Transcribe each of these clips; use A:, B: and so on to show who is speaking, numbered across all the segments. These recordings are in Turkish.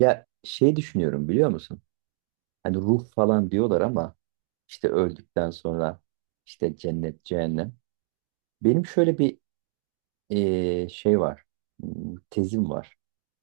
A: Ya şey düşünüyorum biliyor musun? Hani ruh falan diyorlar ama işte öldükten sonra işte cennet, cehennem. Benim şöyle bir şey var, tezim var.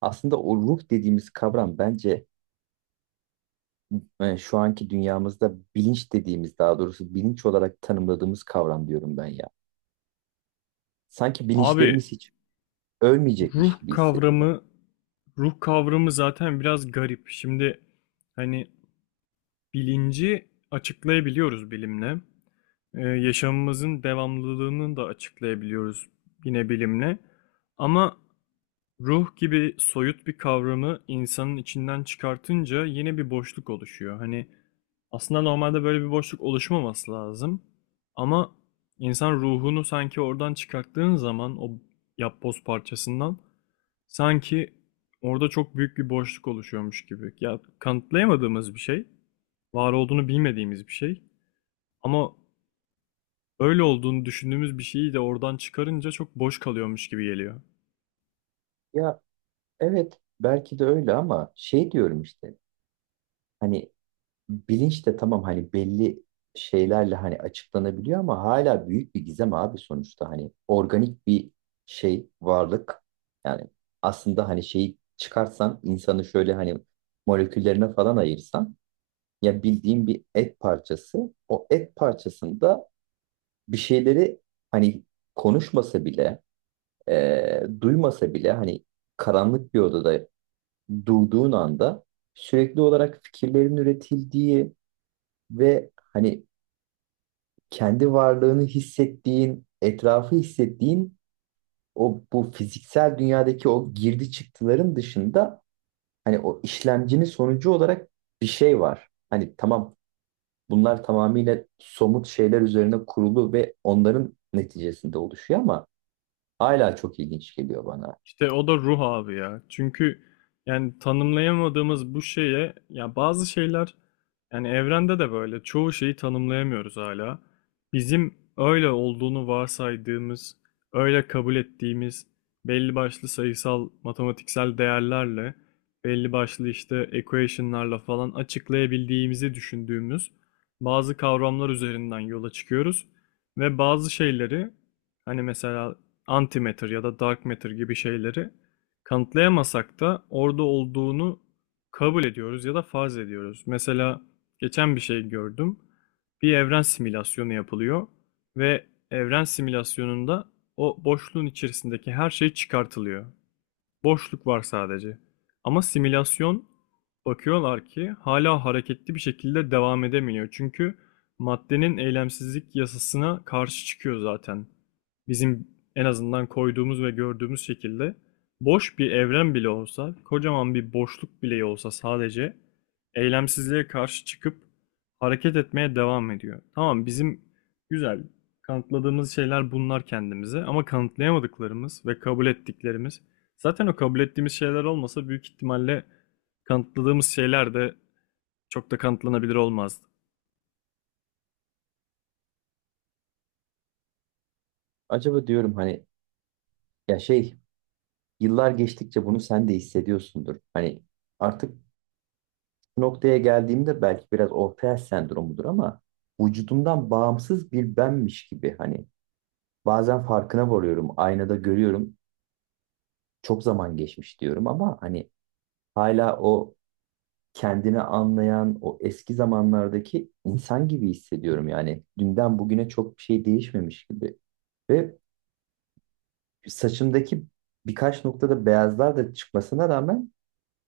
A: Aslında o ruh dediğimiz kavram bence şu anki dünyamızda bilinç dediğimiz, daha doğrusu bilinç olarak tanımladığımız kavram diyorum ben ya. Sanki
B: Abi
A: bilinçlerimiz hiç
B: ruh
A: ölmeyecekmiş gibi hissediyorum.
B: kavramı ruh kavramı zaten biraz garip. Şimdi hani bilinci açıklayabiliyoruz bilimle. Yaşamımızın devamlılığını da açıklayabiliyoruz yine bilimle. Ama ruh gibi soyut bir kavramı insanın içinden çıkartınca yeni bir boşluk oluşuyor. Hani aslında normalde böyle bir boşluk oluşmaması lazım. Ama insan ruhunu sanki oradan çıkarttığın zaman o yapboz parçasından sanki orada çok büyük bir boşluk oluşuyormuş gibi. Ya kanıtlayamadığımız bir şey, var olduğunu bilmediğimiz bir şey. Ama öyle olduğunu düşündüğümüz bir şeyi de oradan çıkarınca çok boş kalıyormuş gibi geliyor.
A: Ya evet, belki de öyle ama şey diyorum işte, hani bilinç de tamam, hani belli şeylerle hani açıklanabiliyor ama hala büyük bir gizem abi. Sonuçta hani organik bir şey, varlık, yani aslında hani şeyi çıkarsan, insanı şöyle hani moleküllerine falan ayırsan ya, bildiğin bir et parçası. O et parçasında bir şeyleri hani konuşmasa bile, duymasa bile, hani karanlık bir odada durduğun anda sürekli olarak fikirlerin üretildiği ve hani kendi varlığını hissettiğin, etrafı hissettiğin, o bu fiziksel dünyadaki o girdi çıktıların dışında hani o işlemcinin sonucu olarak bir şey var. Hani tamam, bunlar tamamıyla somut şeyler üzerine kurulu ve onların neticesinde oluşuyor ama hala çok ilginç geliyor bana.
B: İşte o da ruh abi ya. Çünkü yani tanımlayamadığımız bu şeye ya bazı şeyler, yani evrende de böyle çoğu şeyi tanımlayamıyoruz hala. Bizim öyle olduğunu varsaydığımız, öyle kabul ettiğimiz belli başlı sayısal, matematiksel değerlerle, belli başlı işte equation'larla falan açıklayabildiğimizi düşündüğümüz bazı kavramlar üzerinden yola çıkıyoruz ve bazı şeyleri hani mesela antimatter ya da dark matter gibi şeyleri kanıtlayamasak da orada olduğunu kabul ediyoruz ya da farz ediyoruz. Mesela geçen bir şey gördüm. Bir evren simülasyonu yapılıyor ve evren simülasyonunda o boşluğun içerisindeki her şey çıkartılıyor. Boşluk var sadece. Ama simülasyon, bakıyorlar ki hala hareketli bir şekilde devam edemiyor. Çünkü maddenin eylemsizlik yasasına karşı çıkıyor zaten. Bizim en azından koyduğumuz ve gördüğümüz şekilde boş bir evren bile olsa, kocaman bir boşluk bile olsa sadece eylemsizliğe karşı çıkıp hareket etmeye devam ediyor. Tamam, bizim güzel kanıtladığımız şeyler bunlar kendimize, ama kanıtlayamadıklarımız ve kabul ettiklerimiz, zaten o kabul ettiğimiz şeyler olmasa büyük ihtimalle kanıtladığımız şeyler de çok da kanıtlanabilir olmazdı.
A: Acaba diyorum hani, ya şey, yıllar geçtikçe bunu sen de hissediyorsundur. Hani artık noktaya geldiğimde belki biraz ortaya sendromudur ama vücudumdan bağımsız bir benmiş gibi hani bazen farkına varıyorum, aynada görüyorum, çok zaman geçmiş diyorum ama hani hala o kendini anlayan o eski zamanlardaki insan gibi hissediyorum yani, dünden bugüne çok bir şey değişmemiş gibi. Ve saçımdaki birkaç noktada beyazlar da çıkmasına rağmen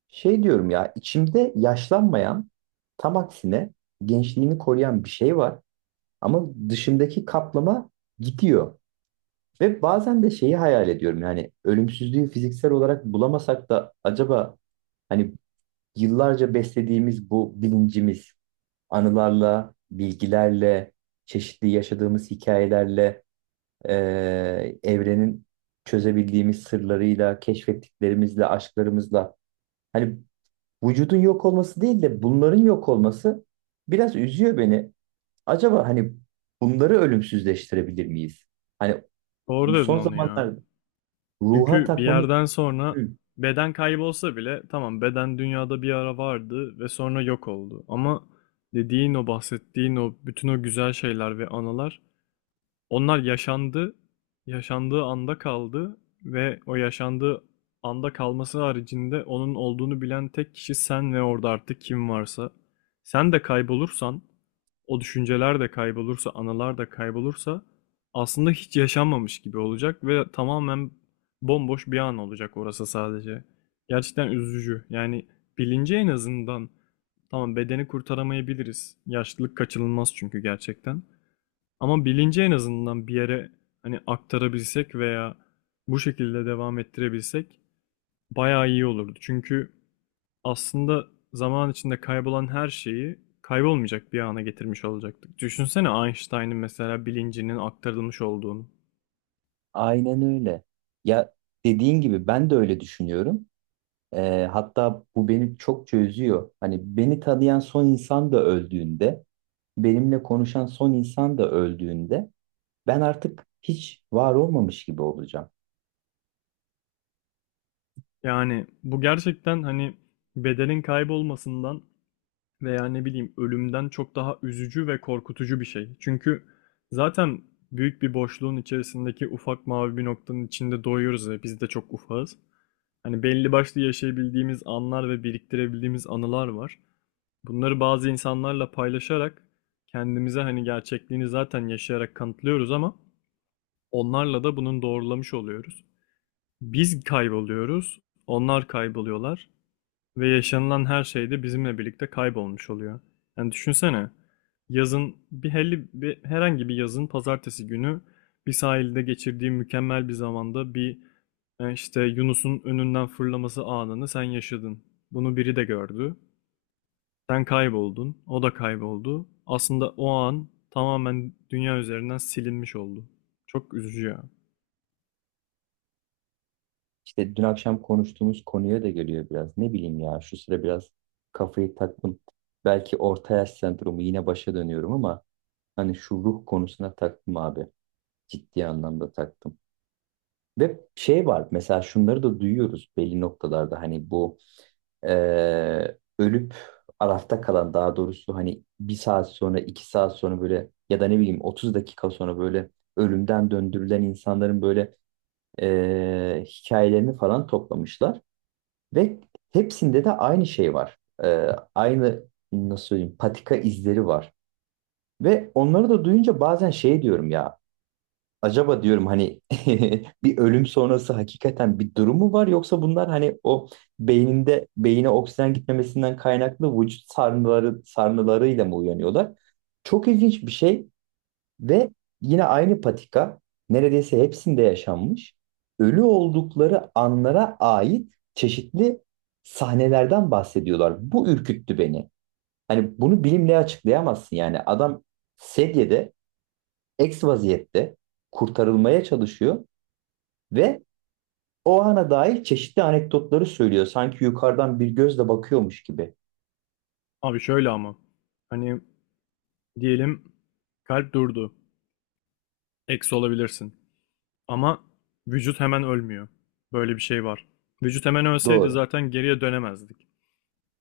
A: şey diyorum ya, içimde yaşlanmayan, tam aksine gençliğini koruyan bir şey var. Ama dışındaki kaplama gidiyor. Ve bazen de şeyi hayal ediyorum, yani ölümsüzlüğü fiziksel olarak bulamasak da acaba hani yıllarca beslediğimiz bu bilincimiz, anılarla, bilgilerle, çeşitli yaşadığımız hikayelerle, evrenin çözebildiğimiz sırlarıyla, keşfettiklerimizle, aşklarımızla, hani vücudun yok olması değil de bunların yok olması biraz üzüyor beni. Acaba hani bunları ölümsüzleştirebilir miyiz? Hani
B: Doğru
A: bu
B: dedin
A: son
B: onu ya.
A: zamanlarda ruha
B: Çünkü bir
A: takmamız
B: yerden sonra
A: mümkün.
B: beden kaybolsa bile, tamam, beden dünyada bir ara vardı ve sonra yok oldu. Ama dediğin o, bahsettiğin o bütün o güzel şeyler ve anılar, onlar yaşandı, yaşandığı anda kaldı ve o yaşandığı anda kalması haricinde onun olduğunu bilen tek kişi sen ve orada artık kim varsa. Sen de kaybolursan, o düşünceler de kaybolursa, anılar da kaybolursa, aslında hiç yaşanmamış gibi olacak ve tamamen bomboş bir an olacak orası sadece. Gerçekten üzücü. Yani bilinci en azından, tamam, bedeni kurtaramayabiliriz. Yaşlılık kaçınılmaz çünkü gerçekten. Ama bilinci en azından bir yere hani aktarabilsek veya bu şekilde devam ettirebilsek bayağı iyi olurdu. Çünkü aslında zaman içinde kaybolan her şeyi kaybolmayacak bir ana getirmiş olacaktık. Düşünsene Einstein'ın mesela bilincinin aktarılmış olduğunu.
A: Aynen öyle. Ya dediğin gibi ben de öyle düşünüyorum. Hatta bu beni çokça üzüyor. Hani beni tanıyan son insan da öldüğünde, benimle konuşan son insan da öldüğünde ben artık hiç var olmamış gibi olacağım.
B: Yani bu gerçekten hani bedenin kaybolmasından veya ne bileyim, ölümden çok daha üzücü ve korkutucu bir şey. Çünkü zaten büyük bir boşluğun içerisindeki ufak mavi bir noktanın içinde doğuyoruz ve biz de çok ufağız. Hani belli başlı yaşayabildiğimiz anlar ve biriktirebildiğimiz anılar var. Bunları bazı insanlarla paylaşarak kendimize hani gerçekliğini zaten yaşayarak kanıtlıyoruz, ama onlarla da bunun doğrulamış oluyoruz. Biz kayboluyoruz, onlar kayboluyorlar. Ve yaşanılan her şey de bizimle birlikte kaybolmuş oluyor. Yani düşünsene, yazın bir herhangi bir yazın pazartesi günü bir sahilde geçirdiği mükemmel bir zamanda bir işte Yunus'un önünden fırlaması anını sen yaşadın. Bunu biri de gördü. Sen kayboldun, o da kayboldu. Aslında o an tamamen dünya üzerinden silinmiş oldu. Çok üzücü ya.
A: İşte dün akşam konuştuğumuz konuya da geliyor biraz. Ne bileyim ya, şu sıra biraz kafayı taktım. Belki orta yaş sendromu, yine başa dönüyorum ama hani şu ruh konusuna taktım abi. Ciddi anlamda taktım. Ve şey var mesela, şunları da duyuyoruz belli noktalarda hani bu ölüp arafta kalan, daha doğrusu hani bir saat sonra, iki saat sonra böyle, ya da ne bileyim, 30 dakika sonra böyle ölümden döndürülen insanların böyle hikayelerini falan toplamışlar. Ve hepsinde de aynı şey var. Aynı, nasıl söyleyeyim, patika izleri var. Ve onları da duyunca bazen şey diyorum ya, acaba diyorum hani bir ölüm sonrası hakikaten bir durum mu var, yoksa bunlar hani o beyine oksijen gitmemesinden kaynaklı vücut sarnılarıyla mı uyanıyorlar? Çok ilginç bir şey. Ve yine aynı patika neredeyse hepsinde yaşanmış. Ölü oldukları anlara ait çeşitli sahnelerden bahsediyorlar. Bu ürküttü beni. Hani bunu bilimle açıklayamazsın yani. Adam sedyede, eks vaziyette kurtarılmaya çalışıyor. Ve o ana dair çeşitli anekdotları söylüyor, sanki yukarıdan bir gözle bakıyormuş gibi.
B: Abi şöyle ama hani diyelim kalp durdu. Eksi olabilirsin. Ama vücut hemen ölmüyor. Böyle bir şey var. Vücut hemen ölseydi
A: Doğru.
B: zaten geriye dönemezdik.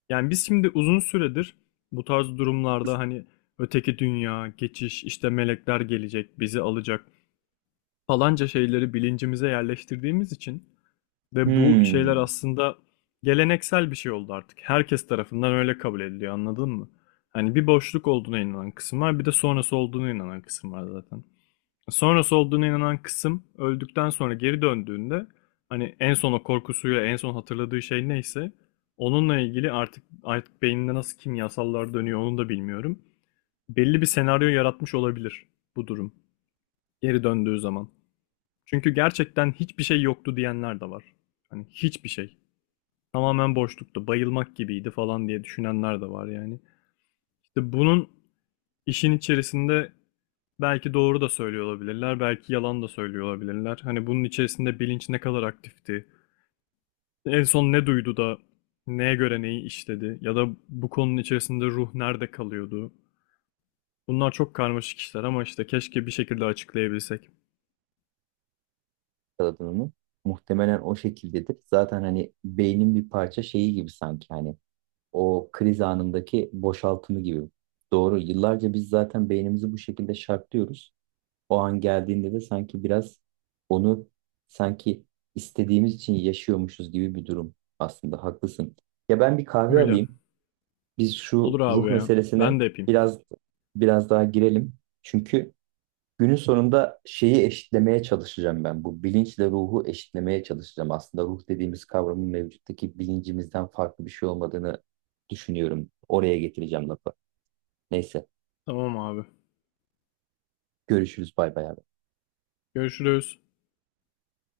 B: Yani biz şimdi uzun süredir bu tarz durumlarda hani öteki dünya, geçiş, işte melekler gelecek, bizi alacak falanca şeyleri bilincimize yerleştirdiğimiz için ve bu şeyler
A: Hmm.
B: aslında geleneksel bir şey oldu artık. Herkes tarafından öyle kabul ediliyor, anladın mı? Hani bir boşluk olduğuna inanan kısım var, bir de sonrası olduğuna inanan kısım var zaten. Sonrası olduğuna inanan kısım öldükten sonra geri döndüğünde hani en son o korkusuyla en son hatırladığı şey neyse onunla ilgili artık beyninde nasıl kimyasallar dönüyor onu da bilmiyorum. Belli bir senaryo yaratmış olabilir bu durum geri döndüğü zaman. Çünkü gerçekten hiçbir şey yoktu diyenler de var. Hani hiçbir şey. Tamamen boşluktu, bayılmak gibiydi falan diye düşünenler de var yani. İşte bunun İşin içerisinde belki doğru da söylüyor olabilirler, belki yalan da söylüyor olabilirler. Hani bunun içerisinde bilinç ne kadar aktifti? En son ne duydu da neye göre neyi işledi? Ya da bu konunun içerisinde ruh nerede kalıyordu? Bunlar çok karmaşık işler ama işte keşke bir şekilde açıklayabilsek.
A: Yakaladın onu. Muhtemelen o şekildedir. Zaten hani beynin bir parça şeyi gibi, sanki hani o kriz anındaki boşaltımı gibi. Doğru. Yıllarca biz zaten beynimizi bu şekilde şartlıyoruz. O an geldiğinde de sanki biraz onu, sanki istediğimiz için yaşıyormuşuz gibi bir durum. Aslında haklısın. Ya ben bir kahve
B: Öyle.
A: alayım. Biz şu
B: Olur abi
A: ruh
B: ya. Ben
A: meselesine
B: de yapayım.
A: biraz daha girelim. Çünkü günün sonunda şeyi eşitlemeye çalışacağım ben. Bu bilinçle ruhu eşitlemeye çalışacağım. Aslında ruh dediğimiz kavramın mevcuttaki bilincimizden farklı bir şey olmadığını düşünüyorum. Oraya getireceğim lafı. Neyse,
B: Tamam abi.
A: görüşürüz. Bay bay abi.
B: Görüşürüz.